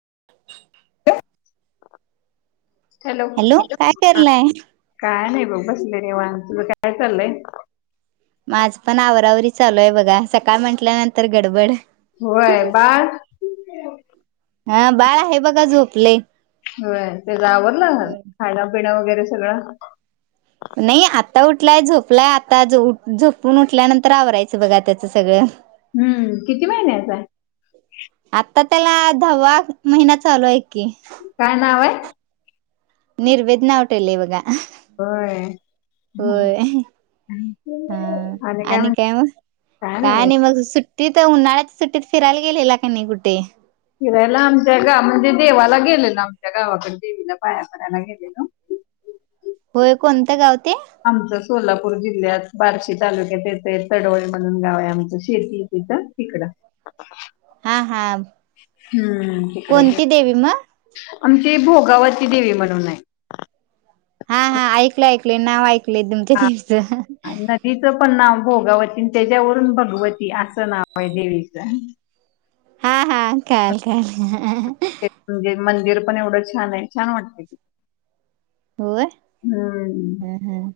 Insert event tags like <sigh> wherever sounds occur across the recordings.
<inaudible> <inaudible> Hello काय hello करलाय काय नाही ब बसले निवांत, तुझं काय चाललंय? माझ पण आवरावरी चालू आहे बघा सकाळ म्हटल्यानंतर गडबड होय बाळ. हा बाळ आहे बघा झोपलय. होय. तेज आवरलं खान पिन वगै ते सगळं. नाही आता उठलाय झोपलाय आता झोपून उठल्यानंतर आवरायचं बघा त्याचं सगळं. हम्म किती महिन्याचा हाय. आता त्याला दहावा महिना चालू हाय काय नाव आहे. <inaudible> निर्वेद नाव ठेवल बघा होय होय आणि काय म्हण छान आहे. तिथ उन्हाळ्याच्या सुट्टीत फिरायला गेलेला का नाही कुठे फिरायला आमच्या गाव म्हणजे देवाला गेल ना आमच्या गावाकडे देवीला पाया पडायला गेलेलो होय कोणत गाव ते आमचं सोलापूर जिल्ह्यात बार्शी तालुक्यात येत तडोळी म्हणून गाव आहे आमचं शेती तिथं तिकडं हा हा हम्म तिकडं गेलो. कोणती देवी मग आमची भोगावती देवी म्हणून आहे हा हा ऐकलं ऐकले नाव एंक ल तुमच हा देवीच नदीचं पण नाव भोगावती त्याच्यावरून भगवती असं नाव आहे देवीच. हा हा कळाल कळाल ते <inaudible> मंदिर पण एवढं छान आहे, छान वाटत की होय हम्म हम्म.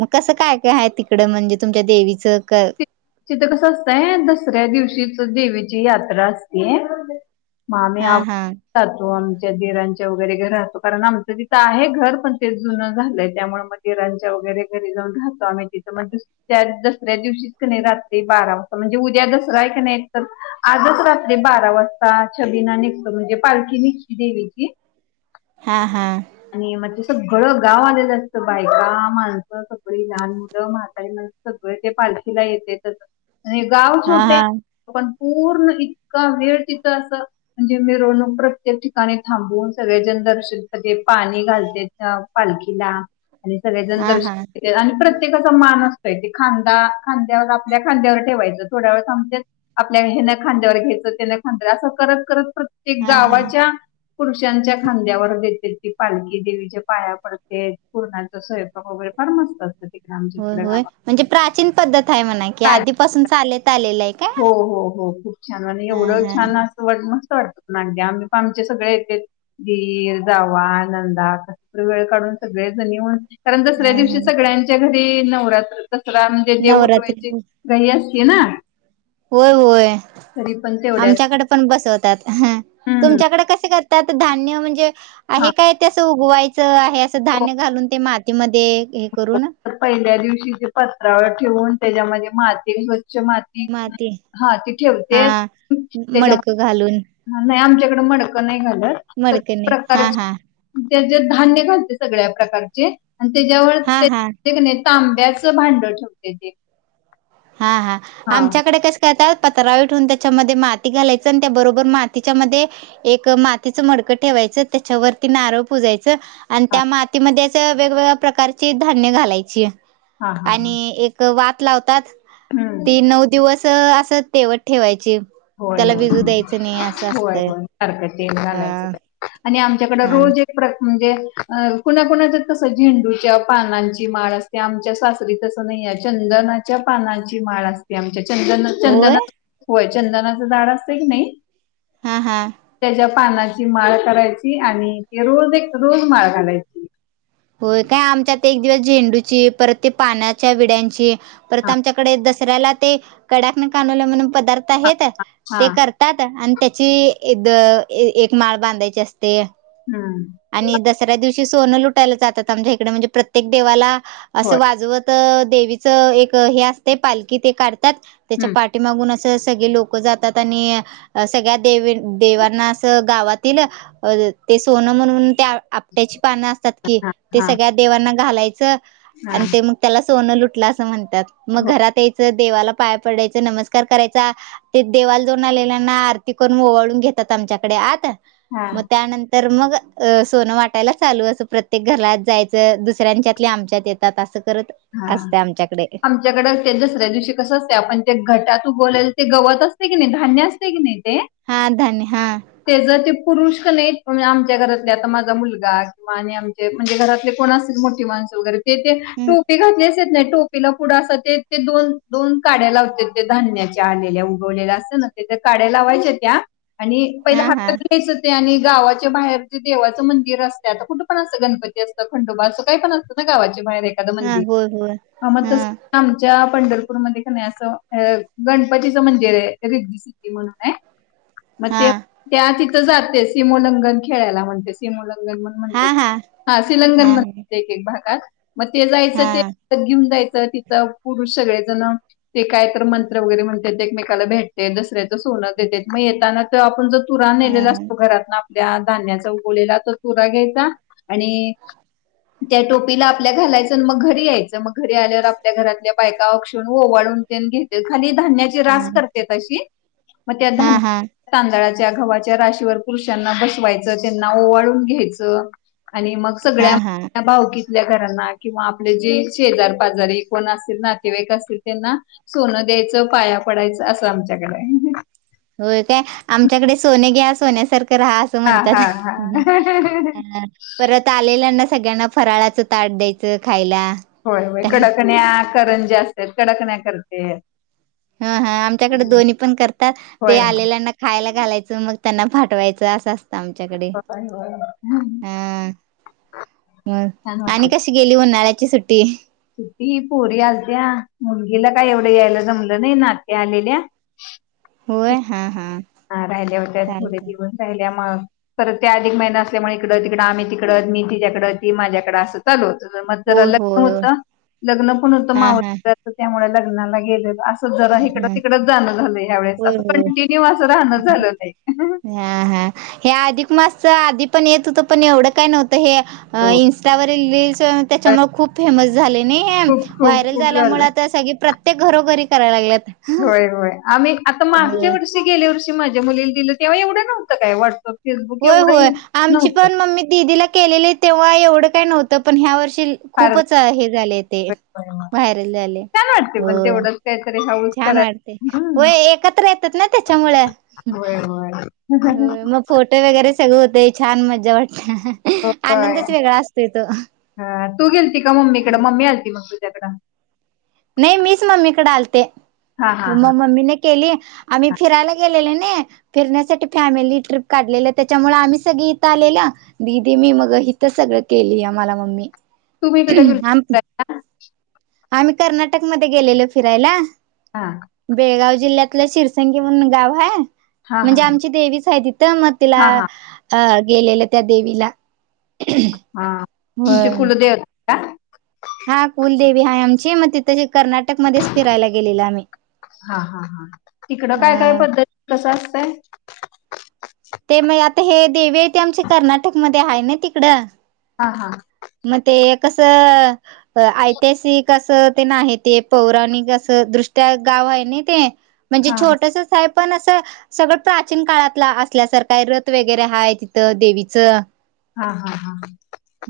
मग कसं काय काय आहे, तिकडं म्हणजे तुमच्या देवीचं? तिथं कसं असतंय दसऱ्या दिवशीच देवीची यात्रा असते. मग आम्ही हा आधीच हा जातो आमची दिरांच्या वगैरे घर राहतो कारण आमचं तिथं आहे घर पण ते जुनं झालंय त्यामुळे मग दिरांच्या वगैरे घरी जाऊन राहातो, आम्ही तिथं मग त्या दसऱ्या दिवशी नाही रात्री बारा वाजता म्हणजे उद्या दसरा आहे कणी तर आजच रात्री बारा वाजता, छबिना निघत म्हणजे पालखी निघती देवीची. हा हा. आणि म्हणजे सगळं गाव आलेलं असतं, बायका, माणसं, सगळी लहान मुलं, म्हातारी सगळे ते पालखीला येत्यात. आणि गाव हा हा छोटे पण पूर्ण इतका वेळ तिथं असं म्हणजे मिरवणूक प्रत्येक ठिकाणी थांबून सगळे जण दर्शन स पाणी घालते पालखीला. आणि सगळेजण हा दर्शन हा आणि प्रत्येकाचा मान असतो. खांदा खांद्यावर आपल्या खांद्यावर ठेवायचं, थोड्या वेळ थांबत्यात आपल्या हेना खांद्यावर घ्यायचं त्यान खांद्यावर असं करत करत प्रत्येक हा हा गावाच्या पुरुषांच्या खांद्यावर देत. त पालखी देवीचे पाया पडते पूर्णाच स्वयंपाक वगैरे फार मस्त असतं. तिकडे आमच्या होय इकडे होय गावात म्हणजे प्राचीन पद्धत आहे म्हणा कि, काय आधीपासून चालत आलेलं आहे हो काय?? हो हो हा हा. <unintelligible> सगळी पाहुणे आलते त आम्ही पण आमचे दीर जावा जावा नंदा वेळ काढून सगळे जणी कारण हा दसऱ्या हा दिवशी सगळ्यांच्या घरी नवरात्र दसरा म्हणजे देव नवरात्री उठवायचे घाई ना? होय होय तरी पण तेवढ्यात आमच्याकडे पण बसवतात ह हम्म तुमच्याकडे कसे कर? त्यात धान्य म्हणजे? हा आहे काय त्या गोवायचं हे हो असंधान्य घालून ते मात ते म <unintelligible> ते हे करू ना? तर पहिल्या दिवशी पत्रावर ठेवून त्याच्यामध्ये माती माती हा ते ठेवते हा त्याच्या मडकं आमच्या <unintelligible> मडक नाही घालत मडकनी हा हा त्या धान्य घालते सगळ्या प्रकारचे आणि हा हा त्या न तांब्याचं भांड ठेवते ते हा हा आमच्याकडे कस कातात पत्रवर ठेवून त्याच्यामध्ये माती घालायच आणि त्या बरोबर मातीच्या म एक मातीचं मडकं ठेवायचं त्याच्यावरती नारळ पुजायच हा त्या माती वेगवेगळ्या प्रकारची धान्य घालायची हा हा हा आणि एक वाात लावतात ते हम्म नऊ दिवस असं तेवट ठेवायचे होय होय होय असतंय होय सारखं तेल हा घालायचं आणि आमच्याकडं हा रोज एक म्हणजे कुणाकुणाच तस झेंडूच्या पानांची माळ असते आमच्या सासरी तस नाही आहे चंदनाच्या पानांची माळ असते आमच्या चंद होय चंदना होय चंदनाच झाड असत की नाही हम हा त्याच्या पानाची माळ करायची आणि ते रोज एक रोज माळ घालायची होय काय आमच्यात एक दिवस झेंडूची परत ते पाण्याच्या विड्यांची परत हा आमच्याकडे कड का म्ह प हा आहेत हा ते करतात आणि त्याची ईद एक माळ बांधायची असते. ते हम्म आणि दसऱ्या दिवशी ची सोन लुट यला जातात आमच्या इकडे म्हणजे प्रत्येक देवाला. होय असं वाजवत त देवीचं एक हे असते पालखी ते का त्या त्याच्या हम्म पाठी मागून अस त्या त सगळे लोक जातात आणि सगळ्या देवीन देवांना अस गावातील ते सोन म्हणून त्या आपट्याची पानं असतात. हा ते हा सगळ्या देवां की घालायचं. हा आणि ते मग त्याला सोनं लुटला असं म्हणते. मग हो घरात देवाला पाय पडायचं. नमस्कार करायचा, ते देवाला जाऊन आलेल्यांना आरती करून ओळून घेतात आमच्याकडे आत हा मग त्यानंतर तर मग अ सोनं वाटायला चालू असं प्रत्येक ते घरात जायचं. दुसऱ्यांच्यातले आमच्यात येतात असं करत हा असते आमच्याकडे आमच्याकडे ते दसऱ्या दिवशी कस असते आपण ते घटात बोलाल ते गवत असते की नाही, धान्य असते की नाही. ते हा धान्य हा त्याचा ते पुरुष तस नाही आमच्या घरातले आता माझा मुलगा, किंवा आणि आमचे म्हणजे घरातले कोणा मोठी माणसं वगैरे ते ते हम्म टोपी घातली यस नाही टोपीला पुढं अस ते दोन दोन काड्या लावते ते धान्याच्या आलेल्या उगवलेल्या असे ना तेथ काढ्या लावायच्या त्या आणि पहिला हा हा हातात घ्यायचं ते आणि गावाच्या बाहेर जे देवाचं मंदिर असते. आता कुठं पण असतं गणपती असतं खंडोबा असं काही पण असतं ना गावाच्या बाहेर. एद हा मंदिर होय होय हा मग तस आमच्या पंढरपूरमध्येध्ये नाही असं गणपतीचं मंदिर आहे रिद्ध सिद्धी म्हणून आहे. मग हा ते त्या आिक जाते सिमोंलगन खेळाला म्हण सिमों म्हणत्यात हा हा शीलंगनण हा एक एक भागात मग ते जायचं हा ते घेऊन जायचं. इथ तिथं पुरुष सगळेजण ते काय तर मंत्र वगैरे म्हण एकमेकाला भेटते. दसऱ्याचं सोनं देत मग येताना तर आपण ज तुराण हा नेलेला असतो घरात ना त्या धान्याचा उगलेला तर चुरा घ्यायचा आणि त्या टोपीला आपल्या घालायचं मग घरी यायचं मग घरी आल्यावर आपल्या घरातल्या बाय गवा कक्षषण वाळूनतेेन ग खाली धान्याची रास करते अशी मग त्या हा हा धान्य तांदळा घवा्हाच्या राशीवर पुरुषांना बसवायचं त्यांना ओवाळून घ्यायचं. आणि मग हा हा सगळ्या भावकी करना किंवा आपले जे शेजार पाजारी कोण असतील नातेवाईक असतील त्यांना सोनं द्यायचं पाया पडायचं असं आमच्याकडे आहे. होय काय आमच्याकडे सोने घ्या सोन्यासारख.. रहा अस हा म्हणतात हा हा परत आलेल्याना सगळ्यांना फराळाचं ताट द्यायचं खायला. होय हो कडकण्या करंजा.. ते कडकन्या करतात. ह हा आमच्याकडे दोन्ही पण करतात ते होय होय आलेल्याना खायला घालायचं मग... त्यांना फटवायचं असं असतं आमच्याकडे होय होय हा मग आणि कशी गेली उन्हाळ्या... कची सुटी सुती पोरी आलत्या मुलगीला काय एवढं यायला जमलं नाही नात आलेल्या... होय हा हा.. हा राहिल्या होत्या थोडे चालतय दिवस राहिल्या मग... तर ते अधिक महिना असल्यामुळे इकडं तिकडडे आम्ही तिकडच मी तिच्याकड ती माझ्याकडं असं चालू होत. मग जरा होय लग्न होय होय होत लग्न पण होत हा मावस हा दिराच त्यामुळे लग्न लग्नाला गेलेलो.. हा जराड हा तिकडच जाणं झालंस अस होय होय कंटिन्यू अस.. हा हा हे अधिकमास... स आधी पण येत होतं पण एवढं काय नव्हतं. हे हो. इंस्टावरील रीलस त्याच्यामुळे खूप फेमस.. झाले नाही खूप खूप वायरल खूप झालंय झाल्यामुळे सगळी प्रथा... ते घरोघरी... कराय लागल्यात. होय होय. आम्ही आता मागच्या वर्षी गेल्या वर्षी... माझ्या मुलीला दिल तेव्हा एवढं नव्हतं काय वाटतं? होय होय आमची पण मम्मी दीदीला केलेले तेव्हा एवढं... काही नव्हत पण ह्या वर्षी... फार खूपच हे झाले ते छान व्हायरल झाले वाटते पण होय. तेवढंच काहीतरी हाऊस छान वाटते करायला हम्म हो एकत्र येतात ना त्याच्यामुळ.. होय होय होय मग फोटो वगैरे... सगंळ होतय छान मजा वाट हो तो ह तू गेलती का मम्मीकडे मम्मी आलती मग झगडा <unintelligible> इकडं आलते. हा हा म हा मम्मीने केली आम्ही फिरायला गेलेले फिरण्यासाठी फॅमिली ट्रिप काढलेलं त्याच्यामुळे आम्ही सगळी इथं आलेल दीदी मी मग इथ सगळं केली आमला मम्मी. तुम्ही कुठ <unintelligible> आम कर <inaudible> आम्ही कर्नाटकमध्येध्ये गेलेलो फिरायला. हा बेळगाव. जिल्ह्यातलं शिरसंगी म्हणून गाव हाय हा हा म्हणजे आमची देवीच आहे तिथं मग तिला हा हा अ गेलेलं त्या देवीला हा तुमची होय. कुलदेवता. का. हा कुलदेवी हाय आमची मग तिथ कर्नाटकमध्येध्येच फिरायला गेलेला आम्ही. हा -हा -हा तिकडं काय काय अ पद्धती कस असतंय ते मग आता हे देवी आहे ते आमच्या कर्नाटकमध्ये ते आहे ना तिकडं हा हा मग ते कसं? <inaudible> ऐतिहासिकि अस अस ते नाही ते पौराणिक असं दृष्ट्या गाव आहे नाही ते म्हणजे हा छोटस हाय पण अस सगळं प्राचीन काळाततल असल्यासारखा रथ वगैरे हा तिथं देवीचं. हा हा हा हा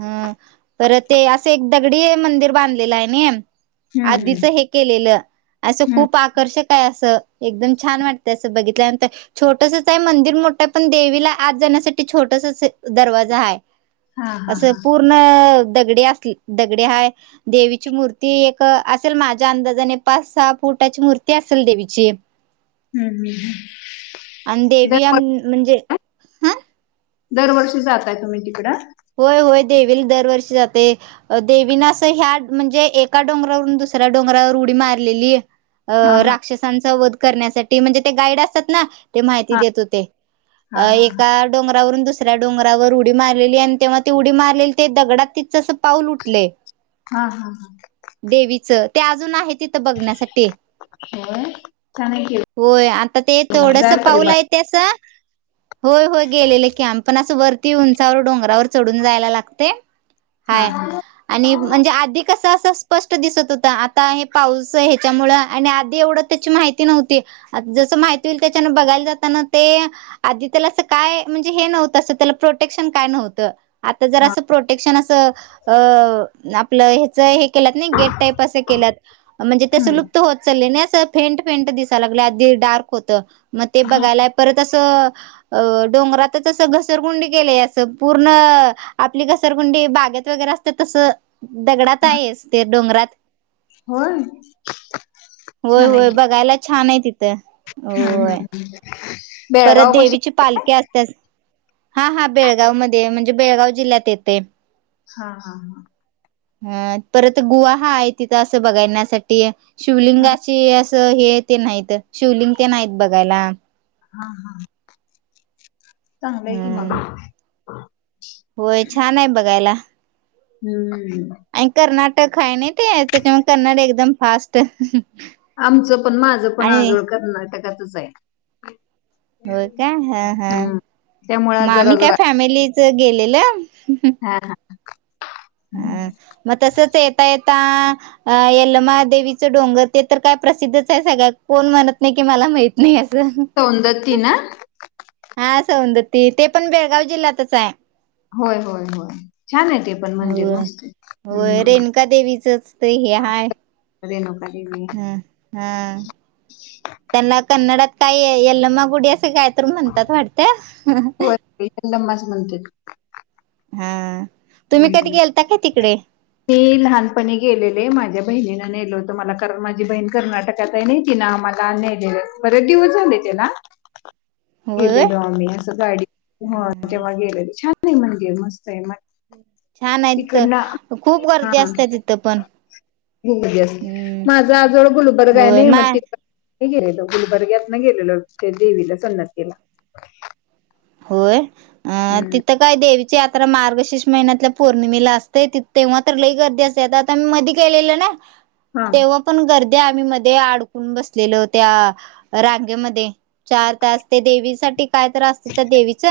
हा पर ते असे एक दगडी मंदिर बांधलेलं आहे नाही. हम्म हम्म आधीच हे केलेलं असं हम्म खूप आकर्षक आहे अस. एकदम छान वाटतं असं बघितल्यानंतर छोटसच आहे मंदिर मोठ आता पण देवीला आज जाण्यासाठी छोटस दरवाजा आहे. हा हा असं हा पूर्ण दगडे अस दगडे हाय देवीची मूर्ती एक असेल माझ्या अंदाजाने पाच सहा फुटाची मूर्ती असेल देवीची हम्म हम् हम्. अन देवी म्हणजे ह दरवर्षी जाताय तुम्ही तिकडं? होय. होय. देवीला दरवर्षी जाते. देवीनं असं ह्या म्हणजे एका डोंगरावरून दुसऱ्या डोंगरावर उडी मारलेली अ हा हा राक्षसांचा वध करण्यासाठी म्हणजे ते गाईड असतात ना ते माहिती हा देत होते. हा हा एका डोंगरावरून दुसऱ्या डोंगरावर उडी मारलेली आणि तेव्हा ती उडी मारलेली ते दगडात तिचं असं पाऊल उठले. हा हा हा. ते अजून आहे तिथं बघण्यासाठी ते होय छान आहे की होय. आता ते मग थोडस जायला पाहिजे पाऊल बा आहे ते अस होय होय गेलेलं, आमी पण असं वर ती उंचावर डोंगरावर चढून जायला लागतय. हा हाय. हा आणि म्हणजे आधी कस स्पष्ट दिसत होत. आता हे पाऊस ह्याच्यामुळ आणि आधी एवढं त्याची माहिती नव्हती. जसं माहिती होईल त्याच्यान बघायला जाताना ते आधी त्याला अस काय म्हणजे हे नव्हतं अस त्याला प्रोटेक्शन काय नव्हत. आता जर हा असं प्रोटेक्शन असं अ आपलं हेच एक असं गेट टाईप केल्यात. म्हणजे तस हम्म लुप्त होत चाल्यानई फेंट फेंट दिसाय लागलय. अधदी डार्क होतं. मग ते हा बघायलाय. परत असं अ डोंगरातच अस घसरगुंडी केलय. अस पूर्ण आपली घसरगुंडी बागेत वगैरे असत्यात तस दगडात आहेस. ते डोंगरात होय. होय छान आहे होय की बघायला छान आहे. तिथं. हम्. होय हम्. परत बेळगाव पशी देवीची पालखी असत्याच हा हा बेळगाव मध्ये म्हणज बेळगाव जिल्ह्यात येते हा. हा. हा. हं. परत गुवा हाय. तिथं असं बघायण्यासाठी हा शिवलिंगाची हे ते नाहीत, शिवलिंग तेन हाईत बघायला. हा. हा. चांगलं आहे की मग. हम्म <inaudible> होय छान हाय बघायला हम्म आणि कर्नाट टक हाय नय ते त्याच्या कन्नड एकदम फास्ट आमचं पण माझं पण आजोळ कर्नाटकच च आहे होय का हा हा हम्म त्यामुळे म जरा आम्ही काय जरा फॅमिलीच गेलेलं हा हा हा मग तसच येता ये ता यलमा देवीचं डोंगर ते तर काय प्रसिद्धच हाय सगळ्या कोण म्हणत नाय की मला माहीत नाही अस कोणं द ती ना हा सौंदती ते पण बेळगाव जिल्ह्यातच आहे. होय होय होय छान आहे ते पण मंदित होय. मस्त होय हम् रेणुका देवीचच रेणुका देवी हम् हा त्यांना कन्नडात काही यल्लमागुडी असं काय तर म्हणतात वाटत होय की याल्लमाच म्हणत्यात हा तुम्ही कधी गेलता का तिकडे मी लहानपणी गेलेले माझ्या बहिणीन नेल होतं मला कारण माझी बहीण कर्नाटकात आहे ना तिनं आम्हाला नेलेलं बरेच दिवस झाले त्याला होय. गेलेलो आम्ही असं गाडी होय तेव्हा गेलेले छान नाही म्हणे मस्त <unintelligible> छान आहे तित तिकडनं खूप. हा गर्दी असते तिथं पण होस हम्म माझ आजोळ गुलबर्ग आहे होय नाय म मा तित हे गेलेल गुलबर्ग्यात ना गेलेलो त्या देवीला सन्नततीला. होय. अ तिथं काय देवी ची यात्रा मार्गशीर्ष महिन्यातल्या पौर्णिमेला असते त तेव्हा तर लही गर्दी असते आता तेन मधी गेलेलो ना हा तेव्हा पण गर्द तित आम्ही मध्ये अडकून बसलेलो त्या रांगेमध्ये चार तास ते देवी साठी कायतर आ त्या देवीच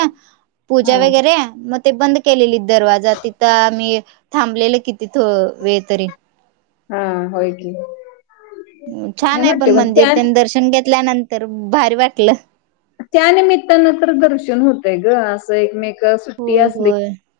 पूजा हा वगैरे मग... ते बंद केलेली दरवाजा तिथं मी थांबलेले किती वेळ तरी... हा होयकी छान आहे पण मंदिर त्यांनी दर्शन घेत. त्यानंतर भारी वाटलं. त्या नमित्तानं तर दर्शन होतय ग असं एकमेक.... सुट्टी होय असली... होय